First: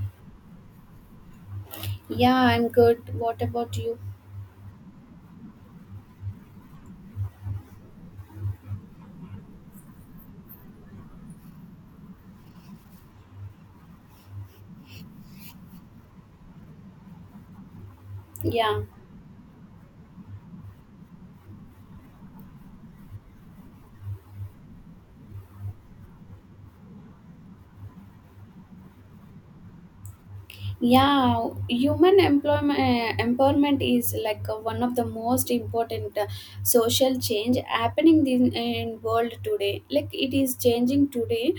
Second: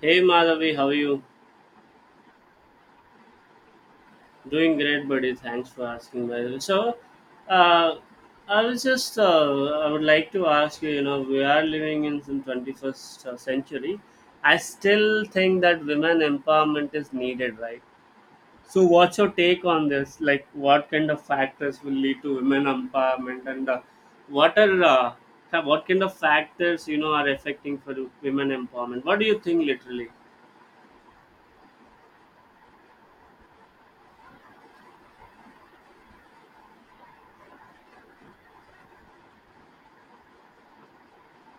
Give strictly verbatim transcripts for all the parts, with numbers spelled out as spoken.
Hey Madhavi, how are you? Yeah, I'm good. What about you? Doing great, buddy. Thanks for asking, by the way. So, uh, I was just, uh, I would like to ask you, you know, we are living in some twenty-first century. I still think that women empowerment is needed, right? Yeah. So, what's your take on this? Like, what kind of factors will lead to women empowerment, and uh, what are, uh, ha- what kind of factors, you know, are affecting for women empowerment? What do you think, literally? yeah human employment empowerment is like uh, one of the most important uh, social change happening in, in world today, like it is changing today,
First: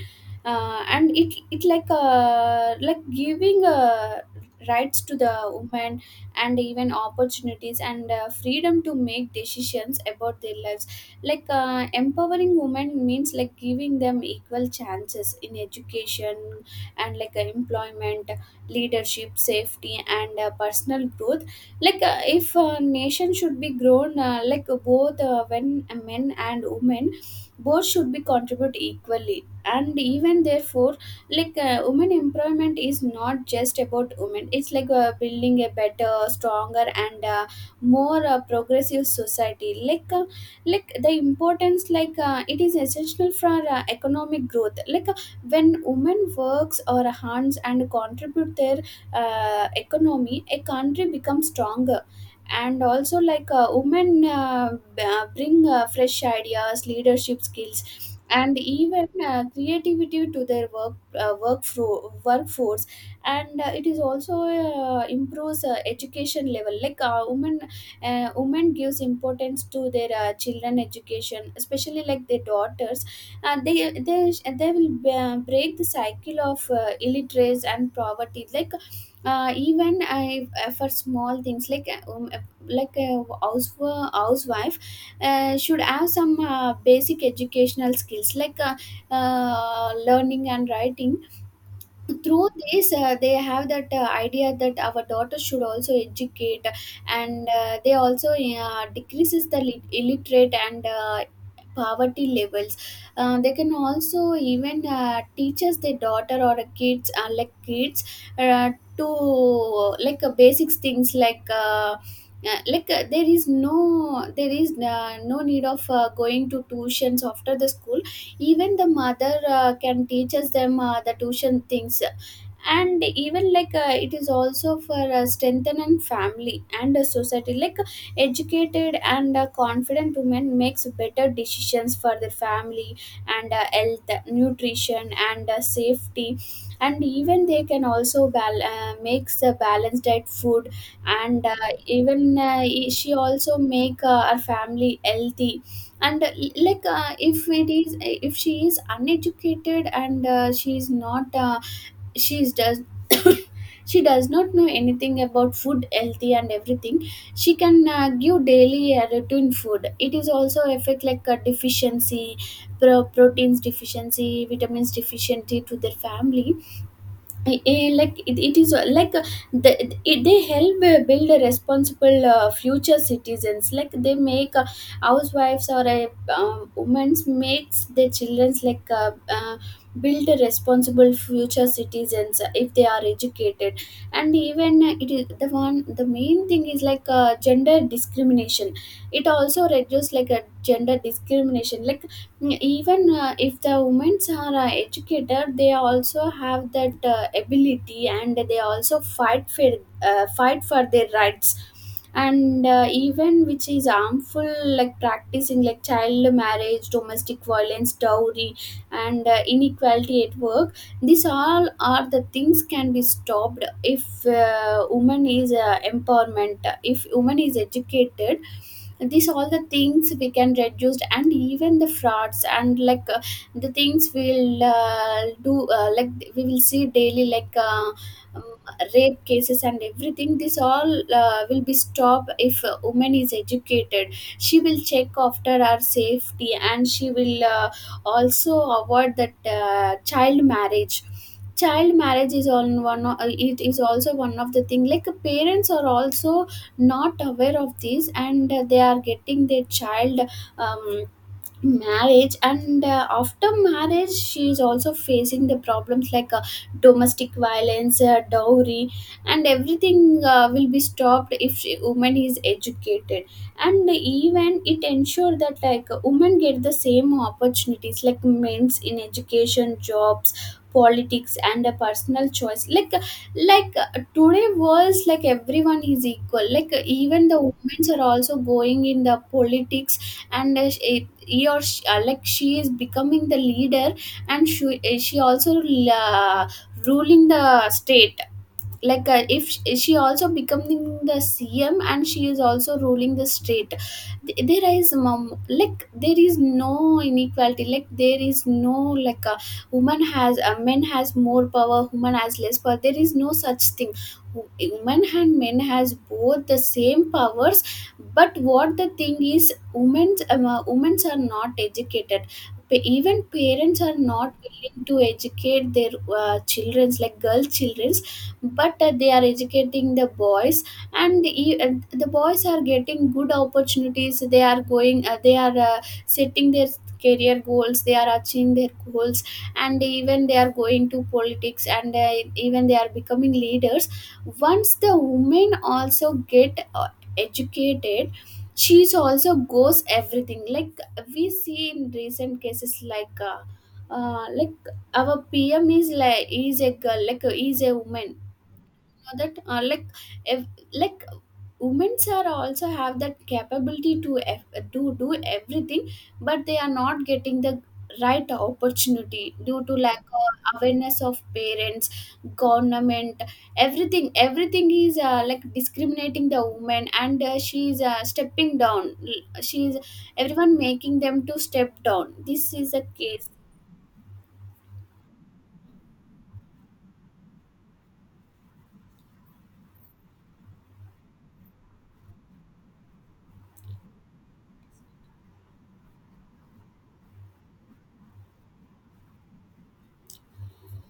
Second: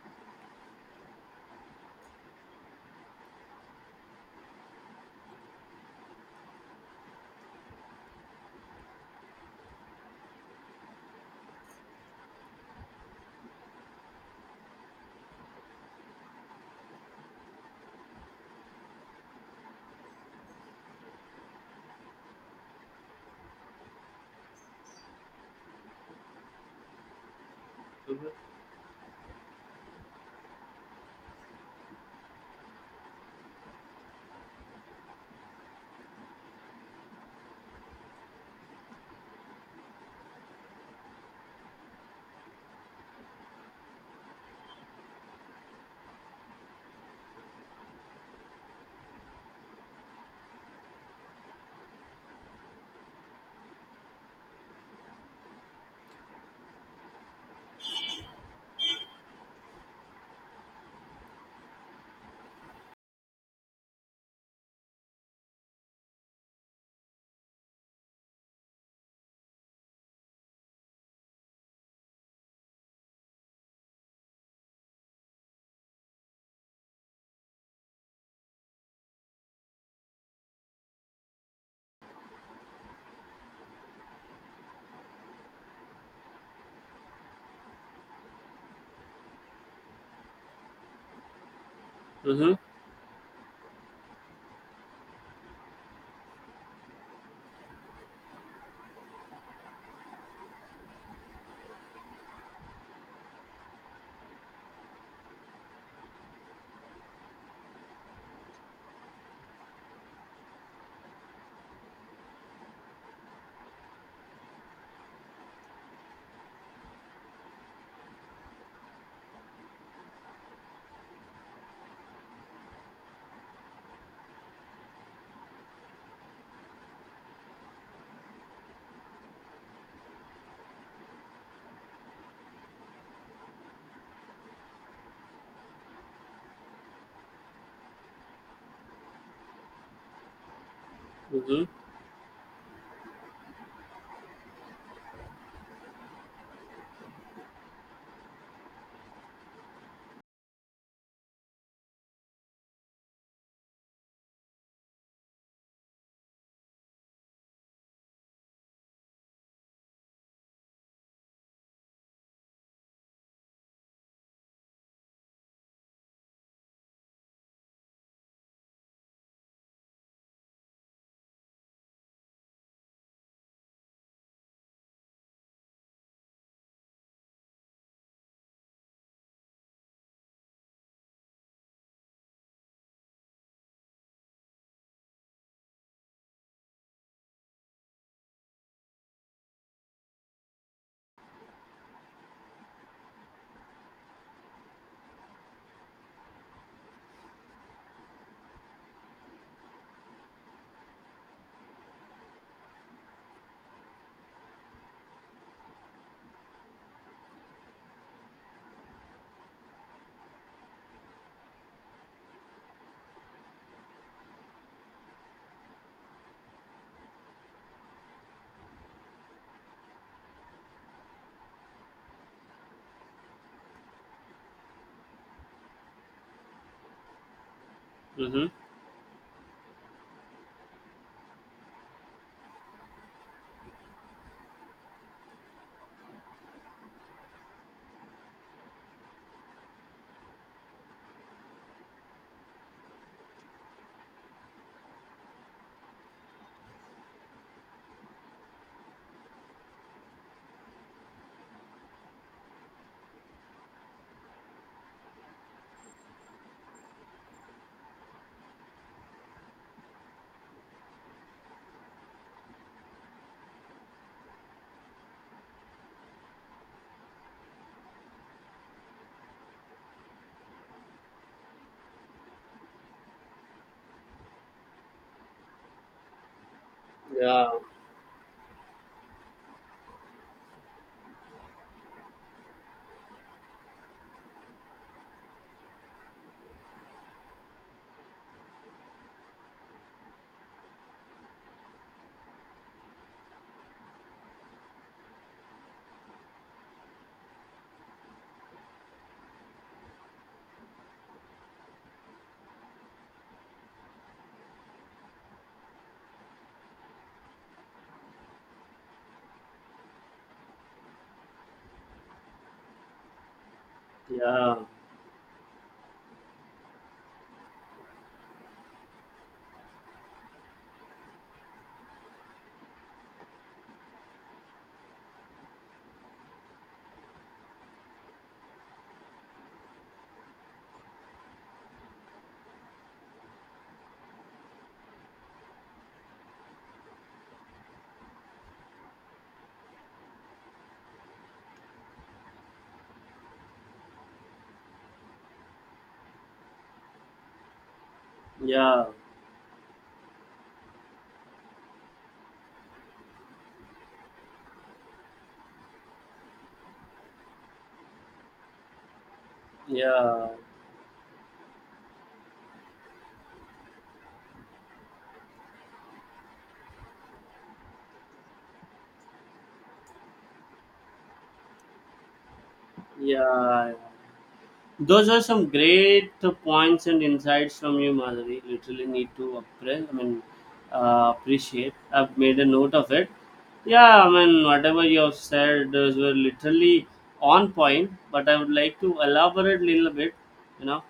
uh, and it it like uh, like giving uh, rights to the women, and even opportunities and uh, freedom to make decisions about their lives. Like uh, empowering women means like giving them equal chances in education and like uh, employment, leadership, safety and uh, personal growth. Like uh, if a nation should be grown, uh, like both uh, when uh, men and women both should be Mm-hmm. contribute equally. And even therefore, like uh, women employment is not just about women, it's like uh, building a better, stronger and uh, more uh, progressive society. Like uh, like the importance, like uh, it is essential for uh, economic growth. Like when women works or hands and contribute their uh, economy, a country becomes stronger. And also, like uh, women uh, b- uh, bring uh, fresh ideas, leadership skills and even uh, creativity to their work uh, work fro- workforce And uh, it is also uh, improves uh, education level. Like uh, women, uh, women gives importance to their uh, children education, especially like their daughters, and they they they will uh, break the cycle of uh, illiteracy and poverty. Like uh, even I, uh, for small things, like uh, um, uh, like a house housewife uh, should have some uh, basic educational skills, like uh, uh, learning and writing. Through Mm-hmm. this, uh, they have that uh, idea that our daughter should also educate. And uh, they also uh, decreases the lit- illiterate and uh, poverty levels. Uh, they can also even uh, teaches their daughter or kids, uh, like kids uh, to like uh, basics things, like uh, uh, like uh, there is no there is uh, no need of uh, going to tuitions after the school. Even the mother uh, can teaches them uh, the tuition things. And even, like uh, it is also for uh, strengthening family and uh, society. Like uh, educated and uh, confident women makes better decisions for their family and uh, health, nutrition and uh, safety. And even they can also bal- uh, makes a balanced diet food. And Mm-hmm. Uh, even uh, e-, she also make uh, her family healthy. And uh, Like uh, if it is if she is uneducated and uh, she is not, uh, she does she does not know anything about food healthy and everything, she can uh, give daily uh, routine food. It is also affect, like a deficiency, pro- proteins deficiency, vitamins deficiency to their family. I- like it, it is uh, like uh, the, it, they help uh, build a responsible uh, future citizens. Like they make uh, housewives or a um, women makes their children's like uh, uh, build a responsible future citizens uh, if they are educated. And even, uh, it is the one, the main thing is like uh, gender discrimination. It also reduces, like a gender discrimination. Like even uh, if the women are uh, educated, they also have that uh, ability and they also fight for uh, fight for their rights. And uh, even which is harmful, like practicing like child marriage, domestic violence, dowry and uh, inequality at work, these all are the things can be stopped if uh, woman is uh, empowerment, if woman is educated. These all the things we can reduce, and even the frauds, and like uh, the things we'll uh, do, uh, like we will see daily, like uh, um, Mm-hmm. rape cases and everything, this all uh, will be stopped if a woman is educated. She will check after our safety, and she will uh, also avoid that uh, child marriage. Child marriage is on one o- it is also one of the thing, like parents are also not aware of this and they are getting their child um, marriage. And uh, after marriage she is also facing the problems, like uh, domestic violence, uh, dowry and everything uh, will be stopped if she, woman is educated. And even it ensure that, like women get the same opportunities like men's in education, jobs, politics and a personal choice. Like like uh, today was, like everyone is equal, like even the Yeah, women are also going in the politics. And uh, she, he or she, uh, like she is becoming the leader, and she, uh, she also uh, ruling the state. Like uh, if sh- she also becoming the CM, and she is also ruling the state. Th- there is mom, like there is no inequality, like there is no like a woman has a men has more power, woman has less power, there is no such thing. Wo- women and men has both the same powers. But what the thing is, women's um, uh, women's are not educated. Pa- even parents are not yeah, willing to educate their uh, children's, like girl children, but uh, they are educating the boys. And e- uh, the boys are getting good opportunities, they are going, uh, they are uh, setting their career goals, they are achieving their goals, and even they are going to politics, and uh, even they are becoming leaders. Once the women also get uh, educated, she's also goes everything. Like we see in recent cases, like uh, uh, like our PM is, like is a girl, like uh, is a woman. yeah, That uh, like if, like women's are also have that capability to eff to do everything, but they are not getting the right opportunity due to lack yeah, of awareness of parents, government. Everything everything is uh, like discriminating the woman, and uh, she is uh, stepping down. She is Everyone making them to step down. This is a case. yeah. Those are some great points and insights from you, Madhuri. Literally need to appreciate. I mean, uh, appreciate. I've made a note of it. Yeah, I mean, whatever you have said, those were literally on point. But I would like to elaborate a little bit. You know,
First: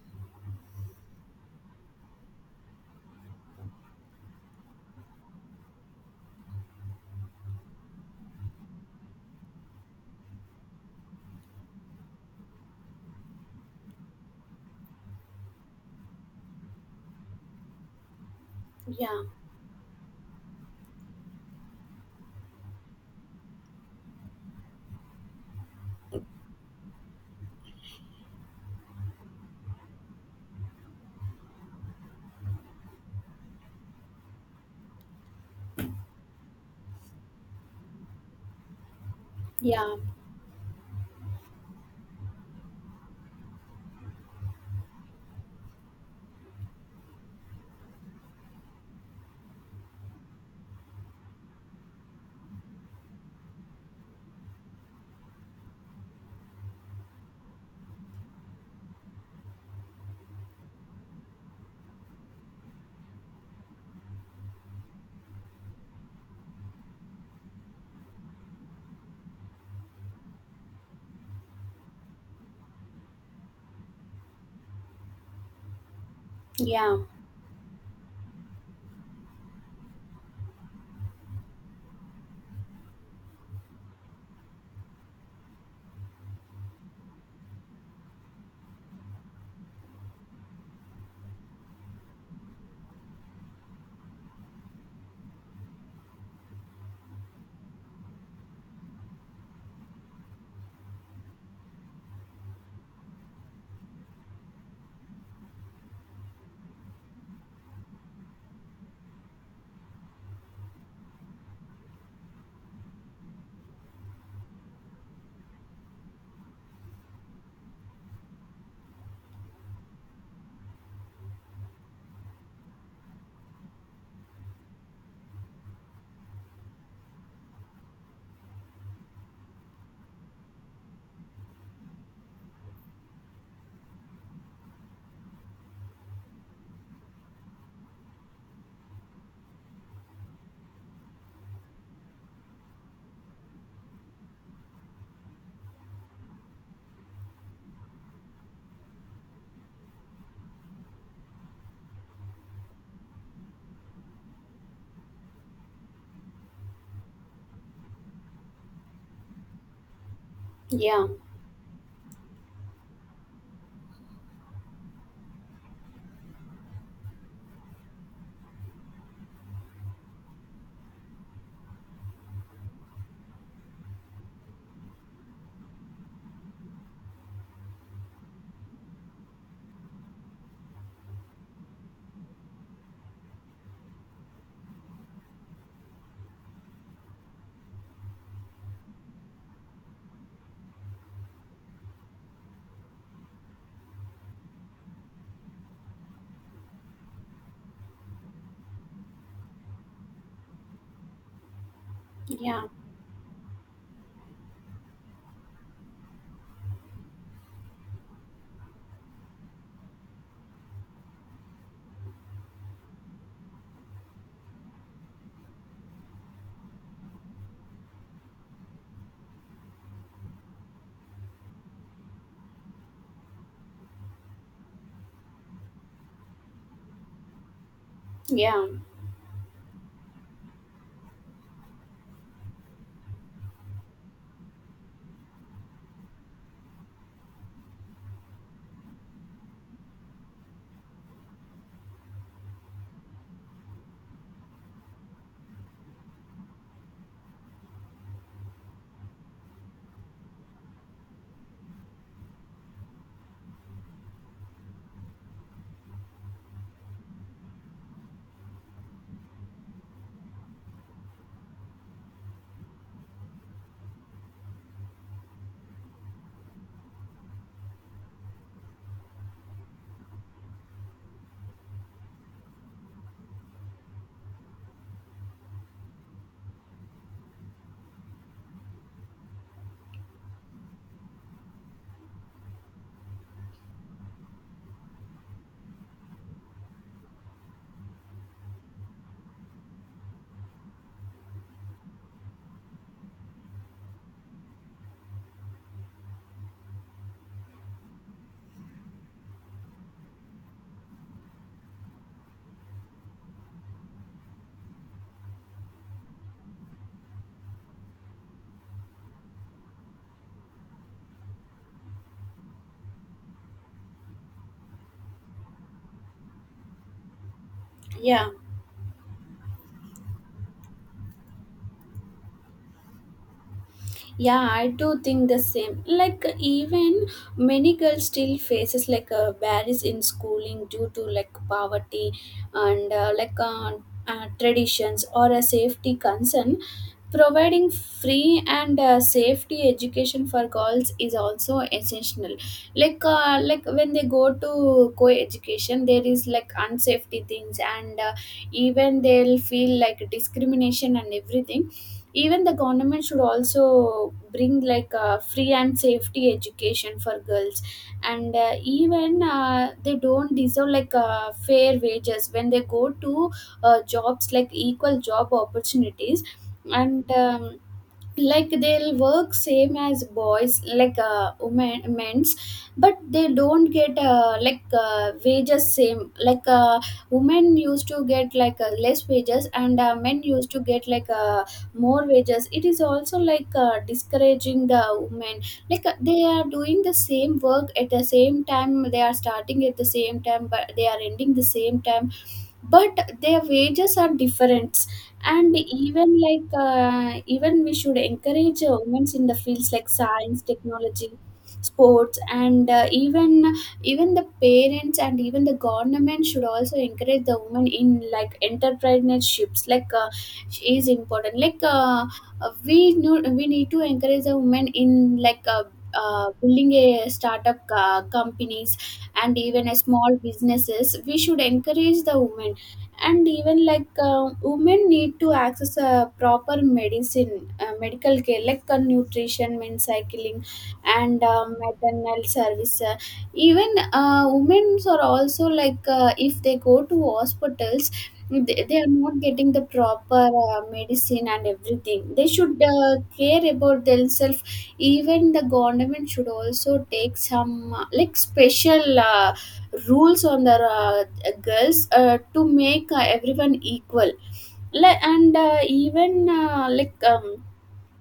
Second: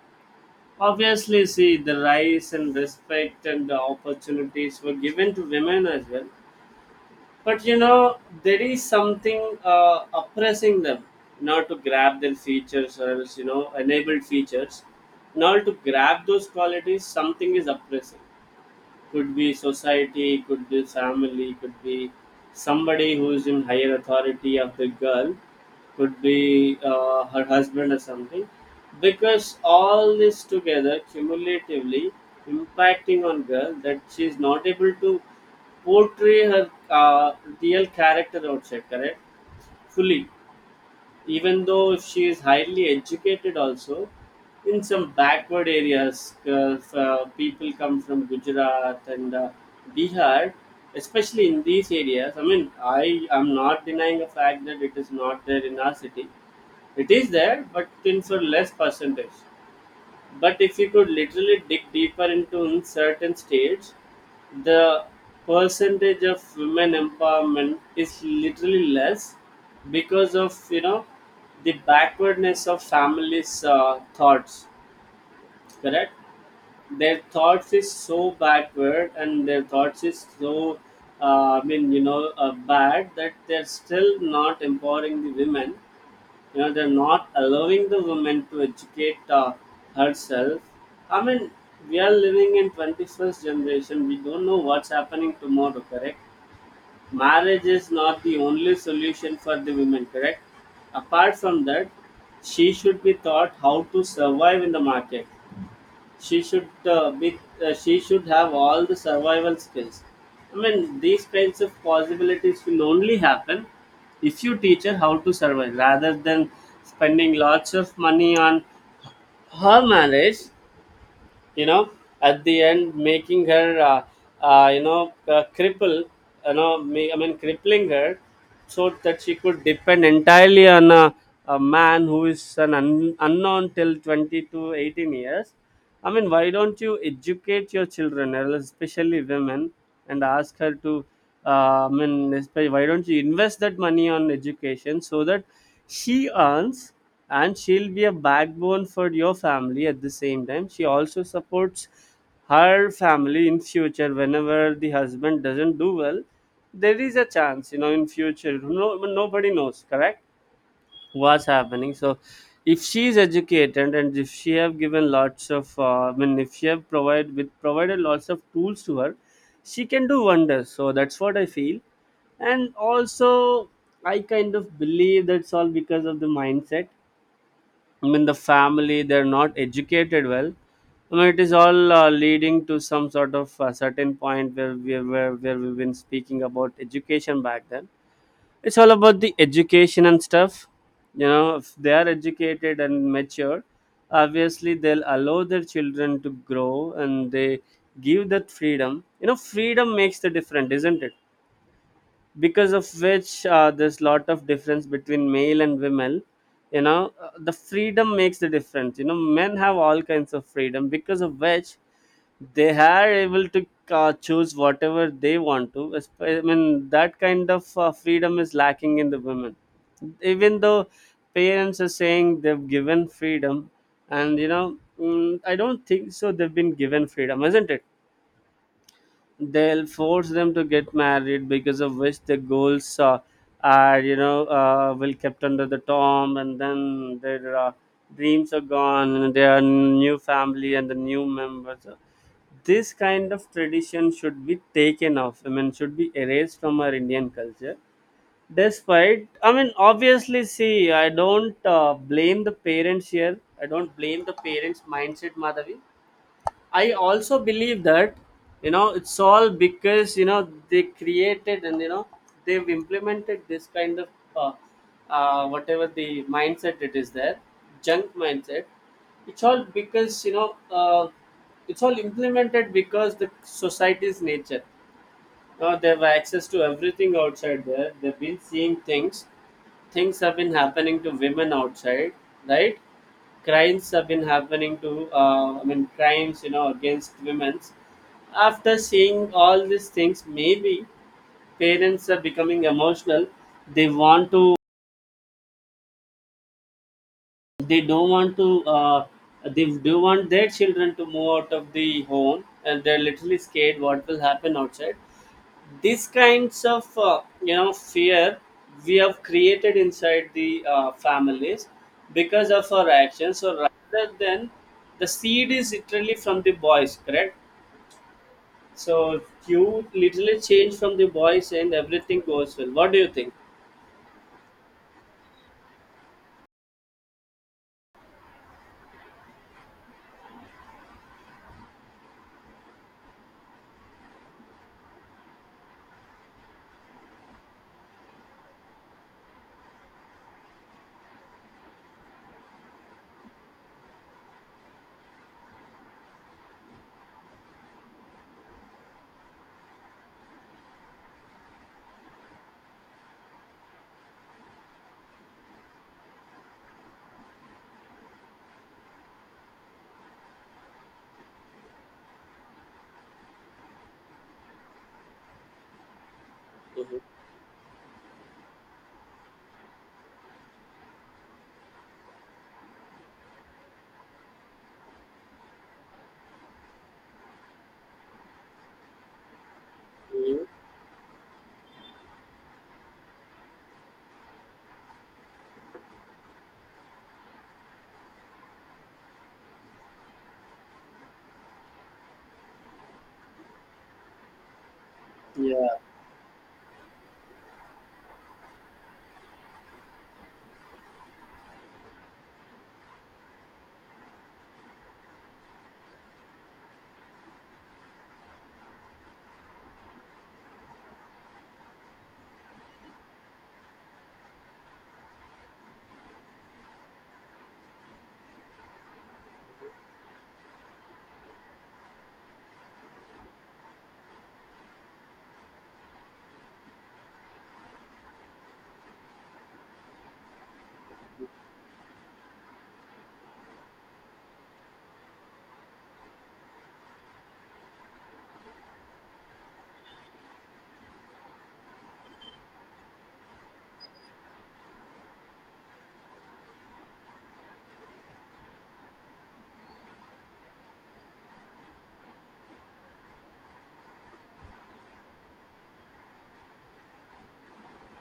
obviously, see the rise and respect and the opportunities were given to women as well. But you know, there is something uh, oppressing them, not to grab their features or else, you know, enabled features. Not to grab those qualities, something is oppressing. Yeah, Could be society, could be family, could be somebody who is in higher authority of the girl, could be uh, her husband or something. Because all this together cumulatively impacting on girl that she is not able to portray her uh, real character outside, correct? yeah, Fully, even though if she is highly educated also, in some backward areas uh, f- uh, people come from Gujarat and uh, Bihar. Especially in these areas, I mean, I am not denying the fact that it is not there in our city. It is there, but in for less percentage. But if you could literally dig deeper into in certain states, the percentage of women empowerment is literally less because of, you know, the backwardness of families' uh, thoughts. Correct. yeah, Their thoughts is so backward and their thoughts is so uh, I mean, you know, uh, bad that they're still not empowering the women. You know, they're not allowing the women to educate uh, herself. I mean, we are living in twenty-first generation. We don't know what's happening tomorrow, correct? Marriage is not the only solution for the women, correct? Apart from that, she should be taught how to survive in the market. She should uh, be, uh, she should have all the survival skills. I mean, these kinds of possibilities will only happen if you teach her how to survive rather than spending lots of money on her marriage, you know, at the end making her uh, uh, you know, uh, cripple. You know, ma- I mean, crippling her so that she could depend entirely on a, a man who is an un- unknown till twenty to eighteen years. I mean, why don't you educate your children, especially women, and ask her to uh, I mean, espe- why don't you invest that money on education so that she earns and she'll be a backbone for your family. At the same time, she also supports her family in future whenever the husband doesn't do well. There is a chance, you know, in future. No, nobody knows, correct? yeah, What's happening. So if she is educated and if she have given lots of uh, I mean, if she have provide with provided lots of tools to her, she can do wonders. So that's what I feel. And also, I kind of believe that's all because of the mindset. I mean, the family, they're not educated well. I mean, it is all uh, leading to some sort of a certain point where we where, where we've been speaking about education back then. It's all about the education and stuff. You know, if they are educated and mature, obviously they'll allow their children to grow and they give that freedom. You know, freedom makes the difference, isn't it? yeah, Because of which uh, there's lot of difference between male and women. You know, Uh, the freedom makes the difference. You know, men have all kinds of freedom because of which they are able to uh, choose whatever they want to. Esp- I mean, that kind of uh, freedom is lacking in the women, even though parents are saying they've given freedom. And you know, mm, I don't think so they've been given freedom, isn't it? yeah, They'll force them to get married because of which the goals uh, are, you know, uh, will kept under the tomb. And then their uh, dreams are gone and they new family and the new members. So this kind of tradition should be taken off. I mean, should be erased from our Indian culture. Despite, I mean, obviously, see I don't uh, blame the parents here. I don't blame the parents mindset, Madhavi. I also believe that, you know, it's all because, you know, they created and you know they've implemented this kind of uh, uh, whatever the mindset it is there, junk mindset. It's all because, you know, uh, it's all implemented because the society's nature. Now they have access to everything outside there. They've been seeing things. Things have been happening to women outside, right? Crimes have been happening to, uh, I mean, crimes, you know, against women. After seeing all these things, maybe parents are becoming emotional. They want to, they don't want to, uh, they do want their children to move out of the home, and they're literally scared what will happen outside. These kinds of uh, you know, fear we have created inside the uh, families because of our actions. So rather than, the seed is literally from the boys, correct? yeah, So you literally change from the boys and everything goes well. What do you think? yeah, I do think the same. Like even many girls still faces like a barriers in schooling due to like poverty and uh, like uh, uh, traditions or a safety concern. Providing free and uh, safety education for girls is also essential. Like uh, like when they go to co-education, there is like unsafety things, and uh, even they'll feel like discrimination and everything. Even the government should also bring like uh, free and safety education for girls, and uh, even uh, they don't deserve like uh, fair wages when they go to uh, jobs, like equal job opportunities. Hmm. And um, Like they'll work same as boys, like uh, women, men's, but they don't get uh, like uh, wages same, like uh, women used to get like uh, less wages, and uh, men Hmm. used to get like uh, more wages. It is also like uh, discouraging the women. Like uh, they are doing the same work, at the same time they are starting at the same time, but they are ending the same time, but their wages are different. And Yeah. even, like uh, even we should encourage uh, women in the fields like science, technology, sports, and uh, even even the parents and even the government should also encourage the women in like entrepreneurships. Like uh, is important. Like uh, uh, we know we need to encourage the women in like uh, uh, building a startup uh, companies, and even a small businesses we should encourage the women. And even, like uh, women need to access a proper medicine, uh, medical care, like uh, nutrition, men's cycling, and uh, maternal service. Uh, even, uh, women are also like uh, if they go to hospitals, they, they are not getting the proper uh, medicine and everything. They should uh, care about themselves. Even the government should also take some uh, like special uh, rules on the uh, girls uh, to make uh, everyone equal. Like and uh, even uh, like um,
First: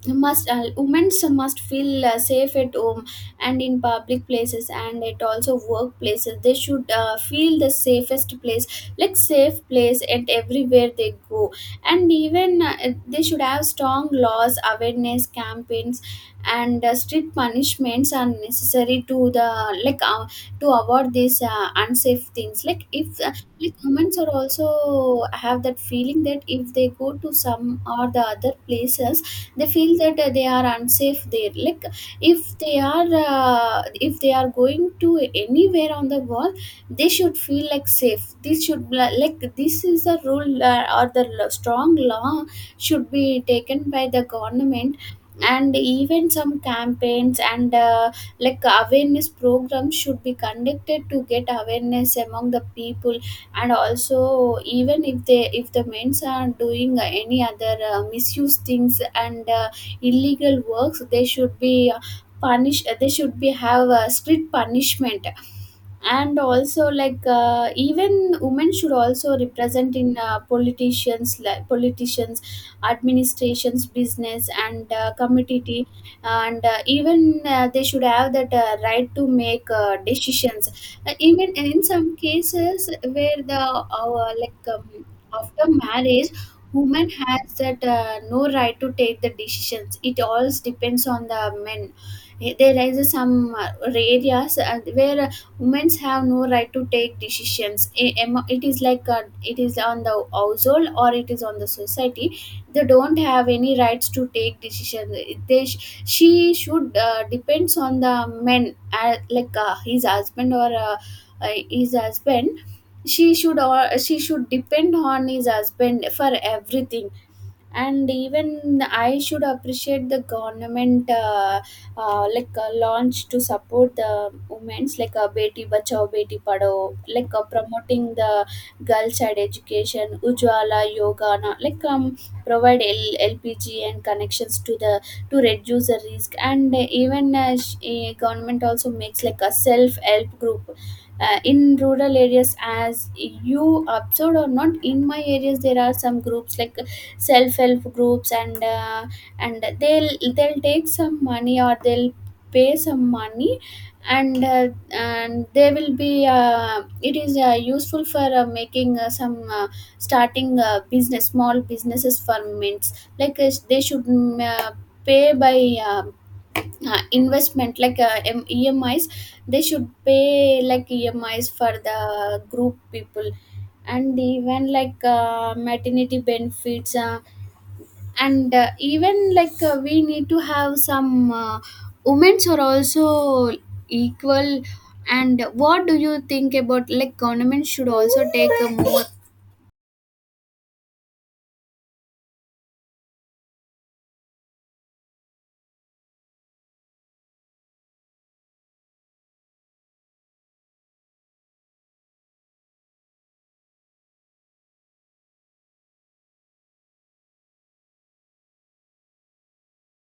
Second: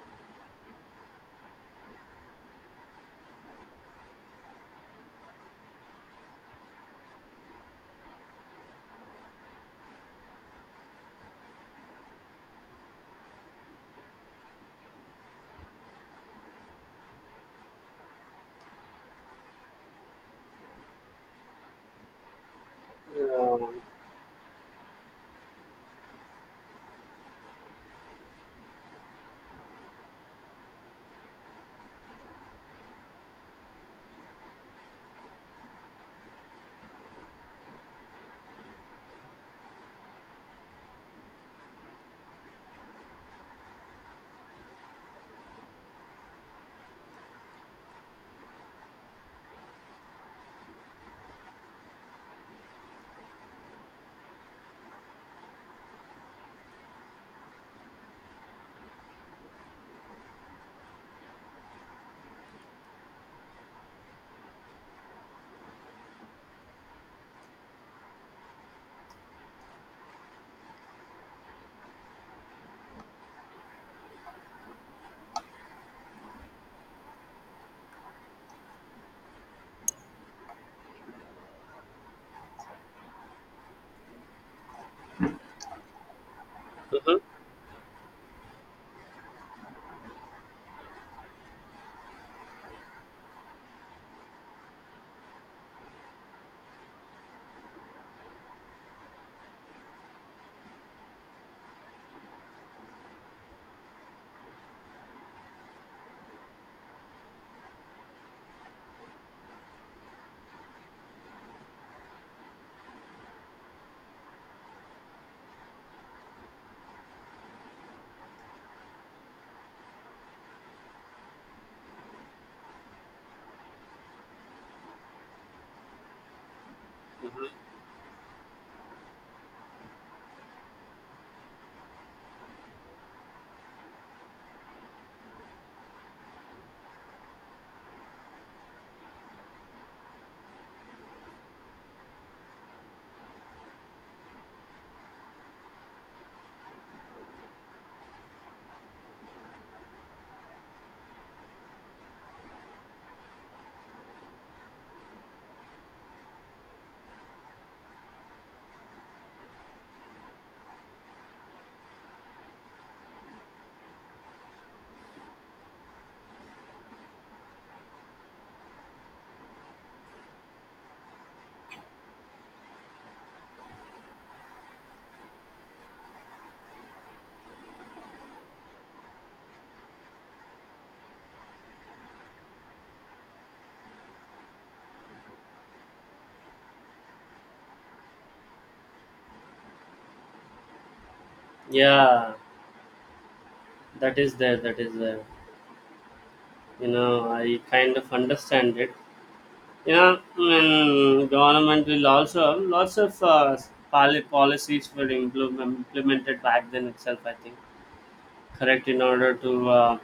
must, uh, women must feel uh, safe at home, and in public places, and at also workplaces, they should uh, feel the safest place, like safe place at everywhere they go. And even, uh, they should have strong laws, awareness campaigns and uh, strict punishments are necessary to the, like uh, to avoid these uh, unsafe things. Like if uh, like women are also have that feeling that if they go to some or the other places, they feel that uh, they are unsafe there. Like if they are uh, if they are going to anywhere on the wall, they should feel like safe. This should be li- like, this is a rule uh, or the l- strong law should be taken by the government. And even some campaigns and uh, like awareness programs should be conducted to get awareness among the people. And also, even if they if the men's are doing uh, any other uh, misuse things and uh, illegal works, they should be uh, punished, they should be have a strict punishment. And also, like uh, even women should also represent in uh, politicians like politicians, administrations, business and uh, community. And uh, even uh, They should have that uh, right to make uh, decisions. Uh, even in some cases where the uh, like um, after marriage woman Hmm. has that uh, no right to take the decisions. It all depends on the men. There is some uh, areas uh, where women have no right to take decisions. I- am- it is like uh, it is on the household or it is on the society. They don't have any rights to take decisions. They sh- she should uh, depends on the men, uh, like uh, his husband or uh, uh, his husband She should or she should depend on his husband for everything. And even I should appreciate the government, uh, uh, like uh, launch to support the women's, like a uh, beti bachao beti padhao, like uh, promoting the girl child education, ujwala yoga na- like um, provide L- lpg and connections to the to reduce the risk. And uh, even uh, sh- uh, government also makes like a self help group uh, in rural areas. As you observed or not, in my areas there are some groups like self-help groups. And uh, and they'll they'll take some money or they'll pay some money. And uh, and they will be uh, it is uh, useful for uh, making uh, some uh, starting uh, business, small businesses for mints. Like uh, they should, mm, uh, pay by uh, uh, investment, like uh, em- emis. They should pay like emis for the group people. And even like uh, maternity benefits, uh, and uh, even like uh, we need to have some uh, women's are also equal. And what do you think about, like, government should also take a more. Yeah, that is there. That is there. You know, I kind of understand it. You know, and government will also lots of uh, poli- policies were implement, implemented back then itself, I think, correct, in order to uh,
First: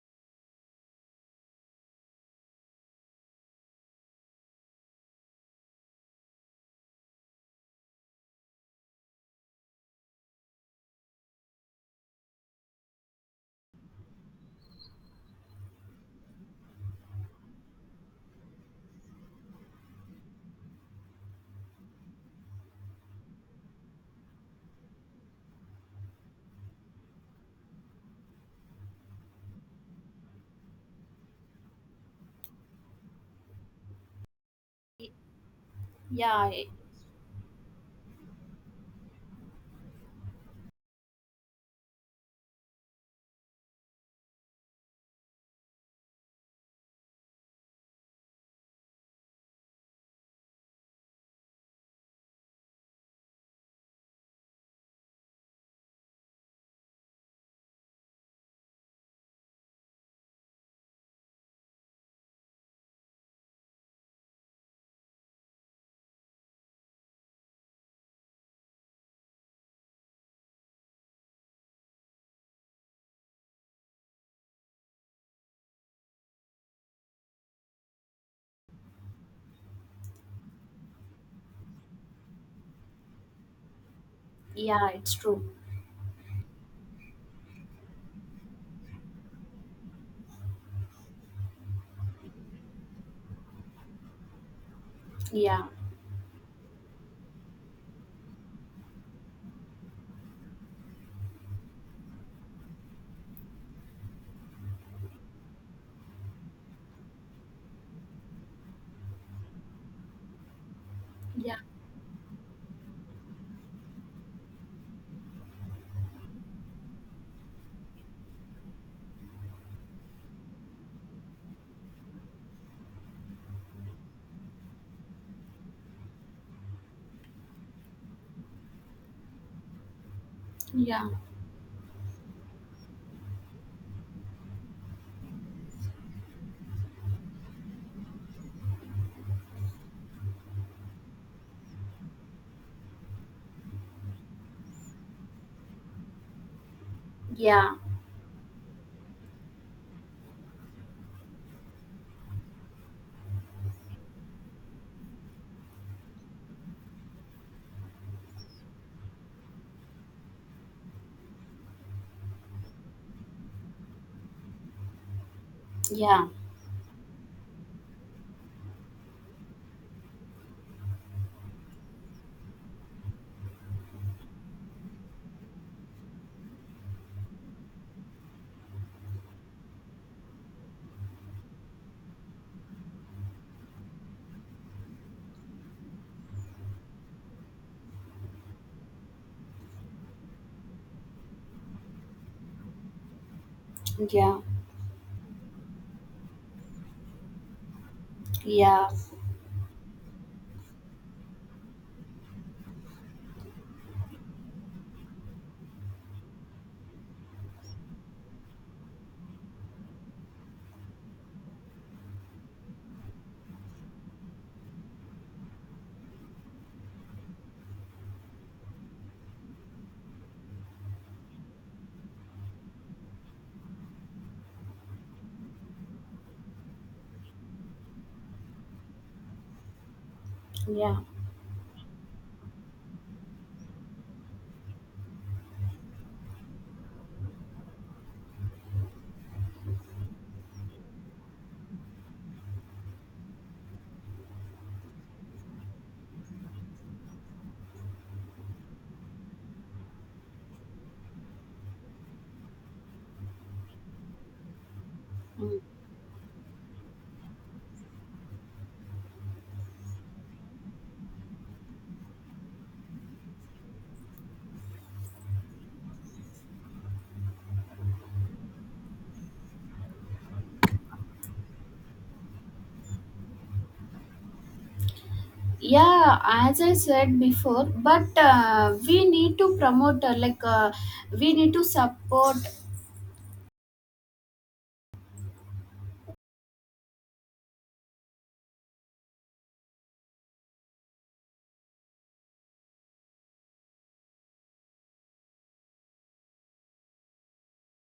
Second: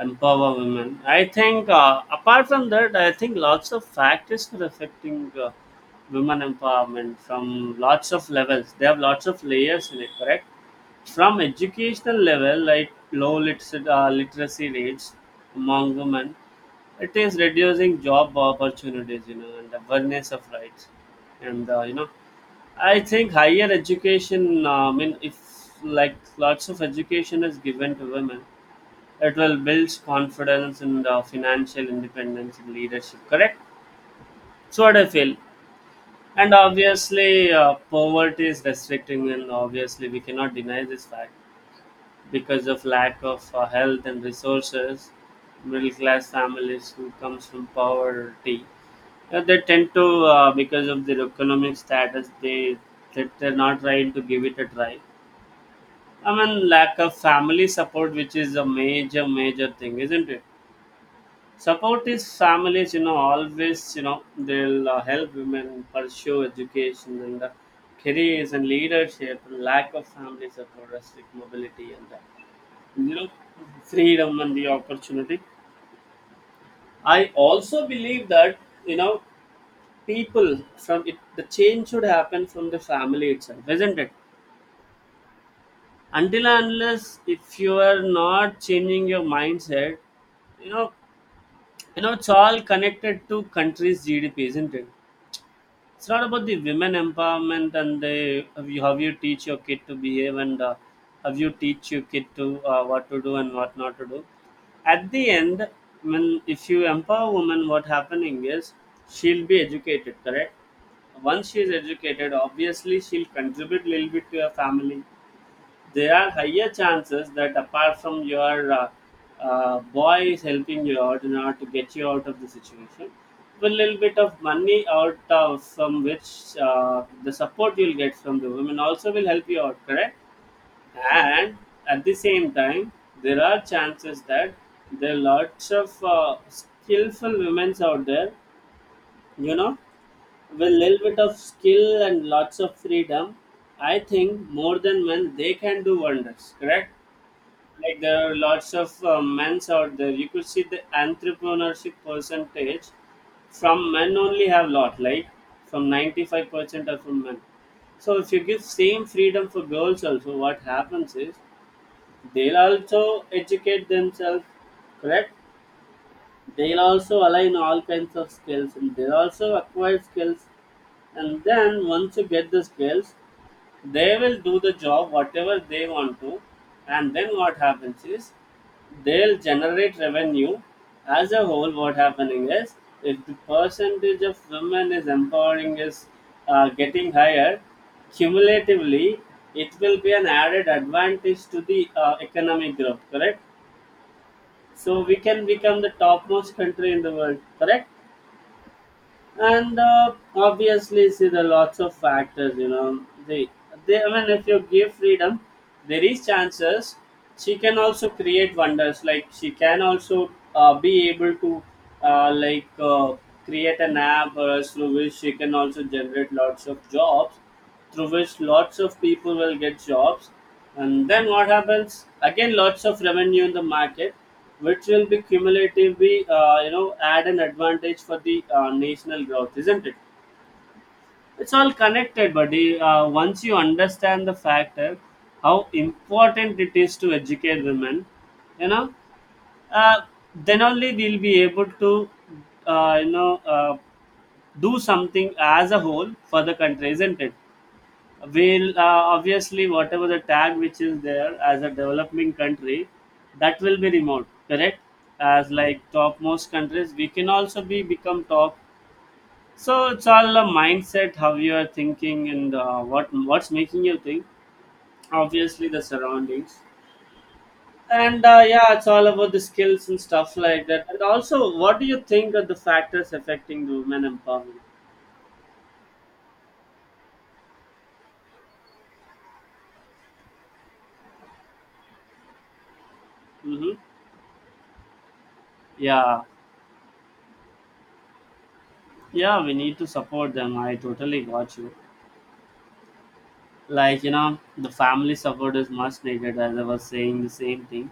empower women. I think uh, apart from that, I think lots of factors are affecting uh, women empowerment from lots of levels. They have lots of layers in it, correct? From educational level, like low liter- uh, literacy rates among women. It is reducing job opportunities, you know, and awareness of rights and uh, you know, I think higher education, uh, I mean, if like lots of education is given to women, it will build confidence and uh, financial independence and leadership, correct? So, what I feel. Yeah, And obviously, uh, poverty is restricting, and obviously, we cannot deny this fact because of lack of uh, health and resources. Middle class families who comes from poverty, uh, they tend to, uh, because of their economic status, they, they they're not trying to give it a try. I mean, lack of family support, which is a major, major thing, isn't it? Support is families, you know, always, you know, they'll uh, help women pursue education and uh, careers and leadership. Lack of family support, restrict mobility, and uh, you know, freedom and the opportunity. I also believe that, you know, people from it, the change should happen from the family itself, isn't it? yeah, it's true. Until and unless if you are not changing your mindset, you know, you know it's all connected to country's G D P, isn't it? Yeah. It's not about the women empowerment and the how you, how you teach your kid to behave and uh, how you teach your kid to uh, what to do and what not to do. At the end, when if you empower women, what happening is she'll be educated, correct? Once Yeah, she is educated, obviously she'll contribute a little bit to your family. There are higher chances that apart from your uh, uh, boy is helping you out in order to get you out of the situation, with a little bit of money out of from which uh, the support you'll get from the women also will help you out, correct? yeah, And at the same time, there are chances that there are lots of uh, skillful women out there, you know, with little bit of skill and lots of freedom. I think more than men they can do wonders, correct? yeah, Like there are lots of uh, men's out there. You could see the entrepreneurship percentage from men only have lot, like from ninety-five percent are from men. So if you give same freedom for girls also, what happens is they'll also educate themselves, correct? yeah, They'll also align all kinds of skills and they'll also acquire skills. And then once you get the skills, they will do the job whatever they want to. And then what happens is they'll generate revenue. As a whole, what happening is, if the percentage of women is empowering is uh, getting higher cumulatively, it will be an added advantage to the uh, economic growth, correct? yeah, So we can become the topmost country in the world, correct? yeah, And uh, obviously, see the lots of factors. You know, they, they. I mean, if you give freedom, there is chances she can also create wonders. Like she can also uh, be able to uh, like uh, create an app or else through which she can also generate lots of jobs through which lots of people will get jobs. And then what happens? Again, lots of revenue in the market, which will be cumulatively uh, you know add an advantage for the uh, national growth, isn't it? yeah. It's all connected, buddy. Uh, once you understand the factor, how important it is to educate women, you know uh, then only we'll be able to uh, you know uh, do something as a whole for the country, isn't it? Will uh, obviously whatever the tag which is there as a developing country, that will be removed, correct? As Mm. like topmost countries, we can also be become top. So it's all a mindset, how you are thinking and uh, what what's making you think. Obviously the surroundings. And uh, yeah, it's all about the skills and stuff like that. And also, what do you think are the factors affecting the women empowerment? Yeah, as I said before, but uh, we need to promote, uh, like uh, we need to support. Mm-hmm. Yeah. Yeah, we need to support them, I totally got you. Like, you know, the family support is much needed, as I was saying the same thing.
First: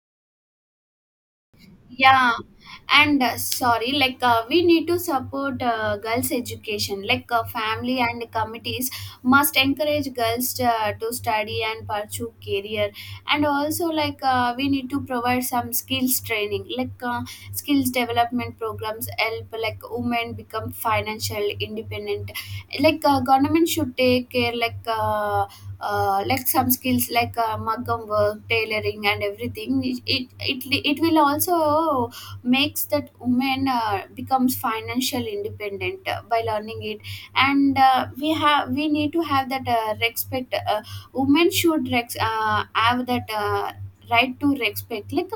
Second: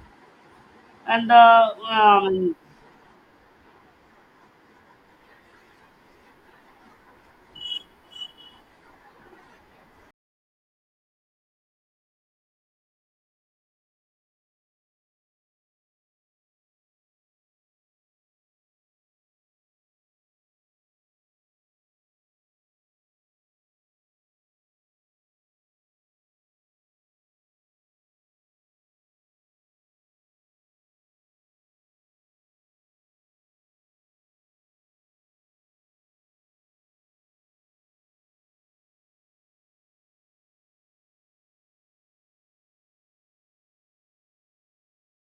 And uh, Yeah. Um, and uh, sorry, like uh, we need to support uh, girls education. Like uh, family and committees must encourage girls uh, to study and pursue career. And also like uh, we need to provide some skills training, like uh, skills development programs help like women become financial independent. Like uh, government should take care, like uh, uh, like some skills like uh, mugam work, tailoring and everything. It it, it li- it will also makes that woman uh, becomes financial independent uh, by learning it. And uh, we have we need to have that uh, respect. Uh, women should rex- uh, have that uh, right to respect. Like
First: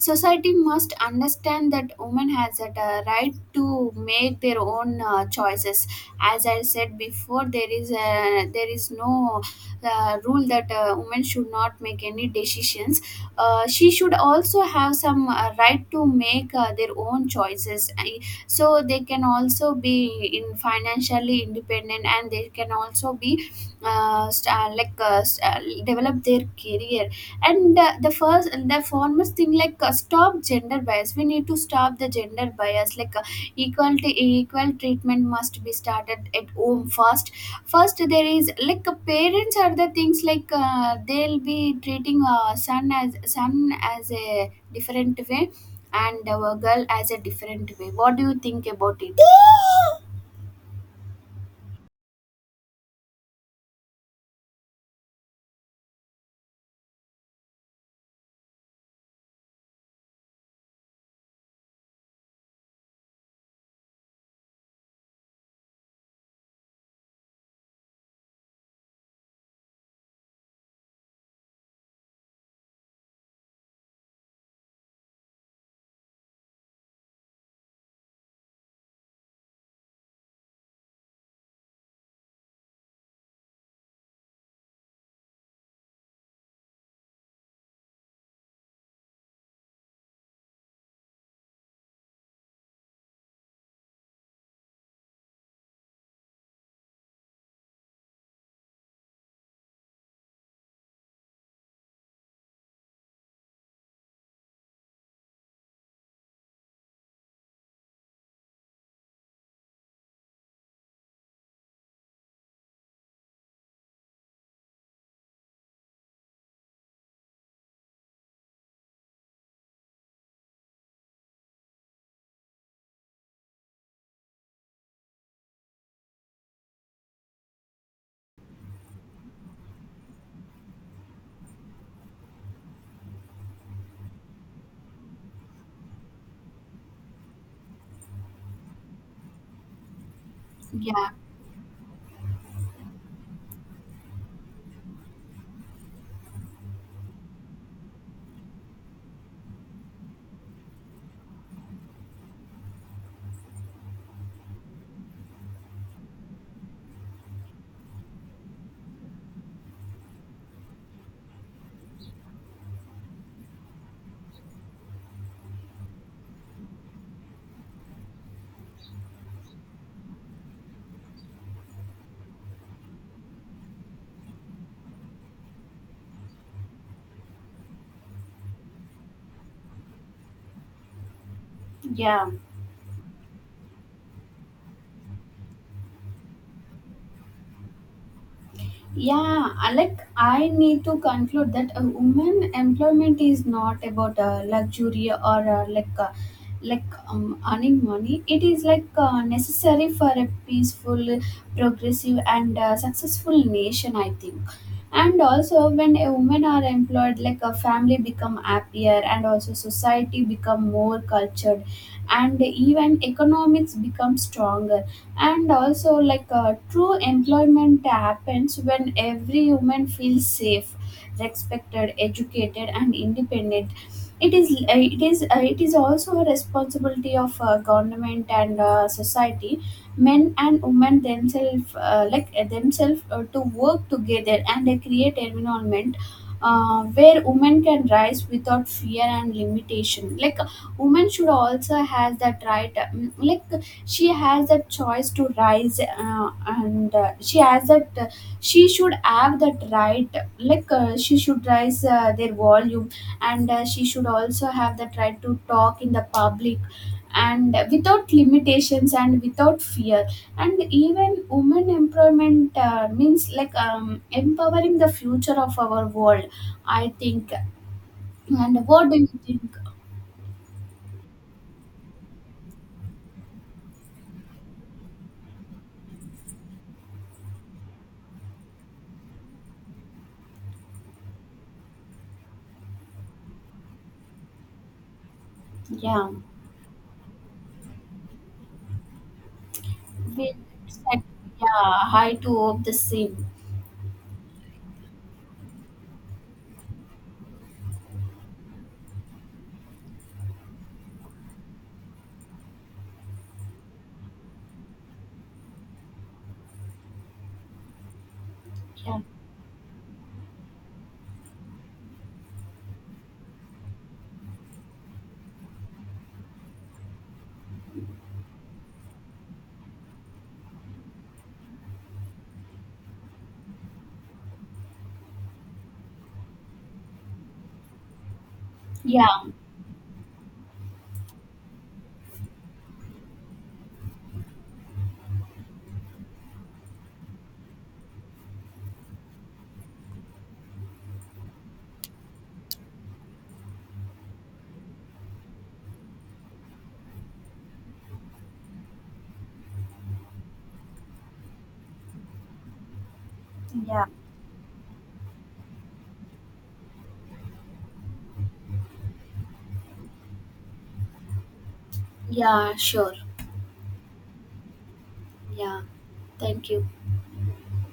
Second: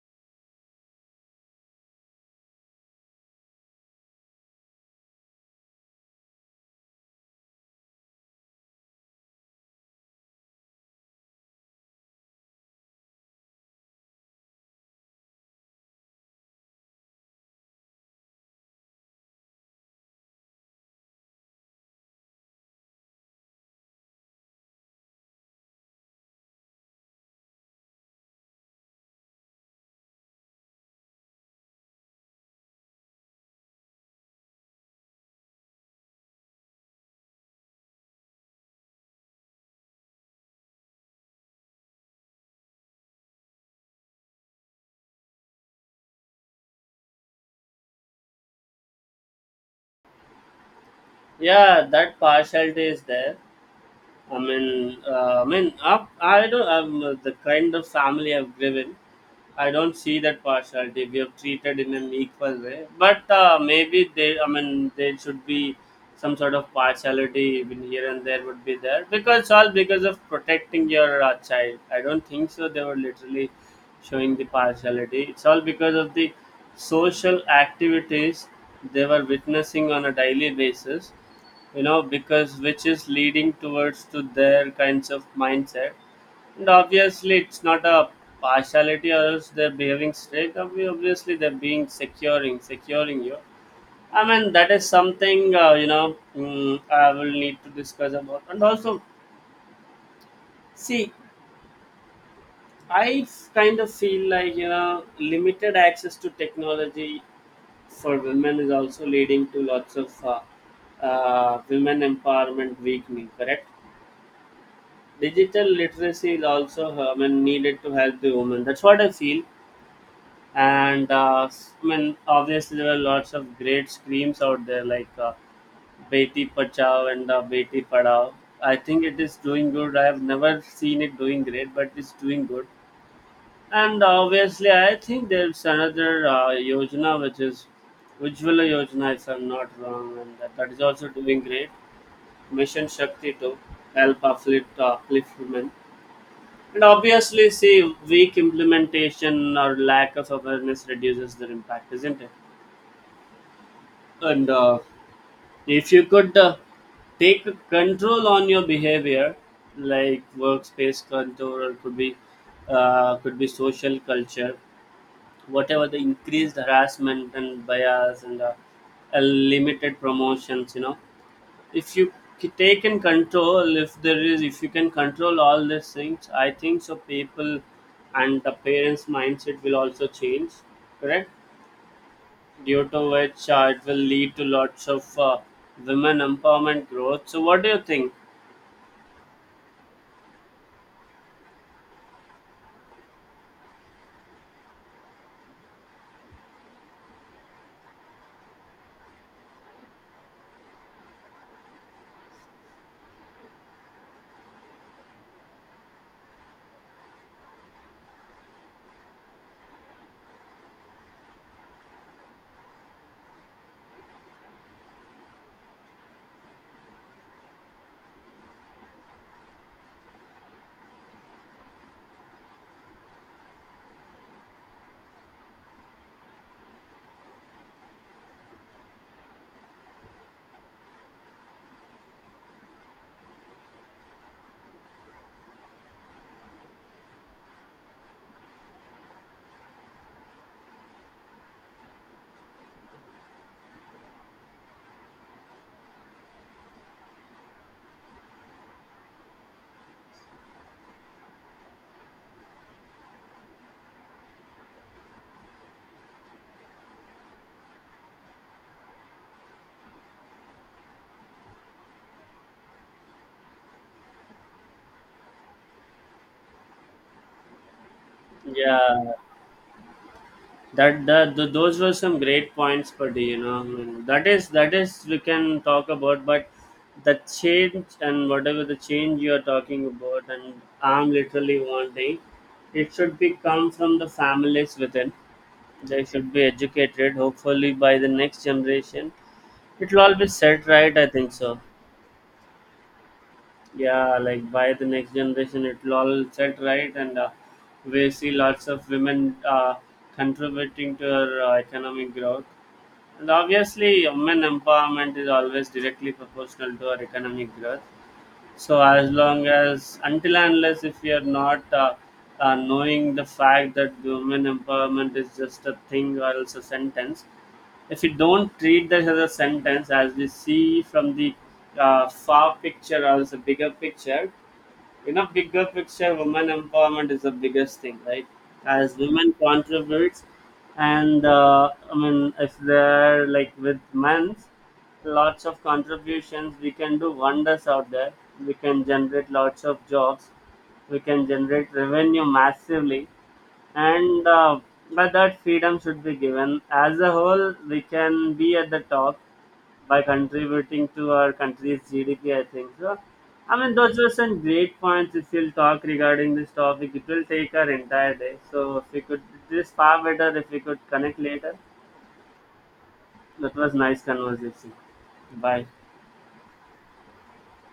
society must understand that women has that uh, right to make their own uh, choices. As I said before, there is a, there is no the rule that a woman should not make any decisions. Uh, she should also have some uh, right to make uh, their own choices. I- so they can also be in financially independent, and they can also be uh, st- uh, like uh, st- uh, develop their career. And uh, the first, the foremost thing, like uh, stop gender bias. We need to stop the gender bias, like equal to equal treatment must be started at home first. First there is like uh, parents are the things, like uh, they'll be treating uh, son as son as a different way and our girl as a different way. What do you think about it? yeah, that partiality is there. I mean, uh, I mean, I, I don't. I'm uh, the kind of family I've driven. I don't see that partiality. We have treated in an equal way, but uh, maybe they. I mean, there should be some sort of partiality even here and there would be there because it's all because of protecting your uh, child. I don't think so. They were literally showing the partiality. It's all because of the social activities they were witnessing on a daily basis, you know, because which is leading towards to their kinds of mindset. And obviously it's not a partiality or else they're behaving straight. Obvi- obviously they're being securing securing you. I mean, that is something, uh, you know, mm, I will need to discuss about. And also, see, I f- kind of feel like, you know, limited access to technology for women is also leading to lots of uh, uh, women empowerment weakening, correct? Digital literacy is also uh, I mean needed to help the women. That's what I feel. And uh, s- I mean, obviously, there are lots of great screams out there, like uh, Beti Pachao and uh, Beti Padao. I think it is doing good. I have never seen it doing great, but it's doing good. And obviously, I think there's another uh, Yojana, which is Ujjwala Yojana, if I'm not wrong, and that, that is also Yeah. doing great. Mission Shakti to help uplift, uh, uplift women. And obviously, see, weak implementation or lack of awareness reduces their impact, isn't it? And uh, if you could uh, take control on your behavior, like workspace control, or could be uh, could be social culture, whatever the increased harassment and bias and uh, uh, limited promotions, you know, if you c- take in control, if there is, if you can control all these things, I think so people and the parents mindset will also change, correct? Due to which uh, it will lead to lots of uh, women empowerment growth. So what do you think? Yeah, I- like I need to conclude that a woman employment is not about uh, luxury or uh, like uh, like um, earning money. It is like uh, necessary for a peaceful, progressive, and uh, successful nation, I think. And also, when a woman are employed, like a family become happier, and also society become more cultured, and even economics become stronger. And also like uh, true employment happens when every human feels safe, respected, educated and independent. It is uh, it is uh, it is also a responsibility of uh, government and uh, society, men and women themselves uh, like uh, themselves uh, to work together and they create environment uh, where women can rise without fear and limitation. Like women should also has that right, mm, like she has that choice to rise, uh, and uh, she has that uh, she should have that right. Like uh, she should rise uh, their volume. And uh, she should also have that right to talk in the public, and without limitations and without fear. And even women employment uh, means like um, empowering the future of our world, I think. And what do you Yeah, think? that that th- those were some great points, but you know, mm, that is that is we can talk about. But the change, and whatever the change you are talking about, and I'm literally wanting, it should be come from the families within. They Yeah. should be educated, hopefully by the next generation it will all Well, be set it's right, like, I think so. yeah, high to hope the same. Yeah, like by the next generation it will all set right. And uh, we see lots of women uh, contributing to our uh, economic growth. And obviously, women empowerment is always directly proportional to our economic growth. So, Yeah, as long as, until and unless if we are not uh, uh, knowing the fact that women empowerment is just a thing or else a sentence, if you don't treat that as a sentence as we see from the uh, far picture or as a bigger picture, you know, bigger picture, women empowerment is the biggest thing, right? As yeah, women contributes, and uh, I mean if they're like with men, lots of contributions, we can do wonders out there. We can generate lots of jobs, we can generate revenue massively. And uh, but that freedom should be given as a whole, we can be at the top by contributing to our country's G D P, I think so. I mean, yeah. those were some great points. If you'll talk regarding this topic it will take our entire day, so if we could, it is far better if we could connect later. Yeah, sure. That was nice conversation. Yeah, Bye. thank you.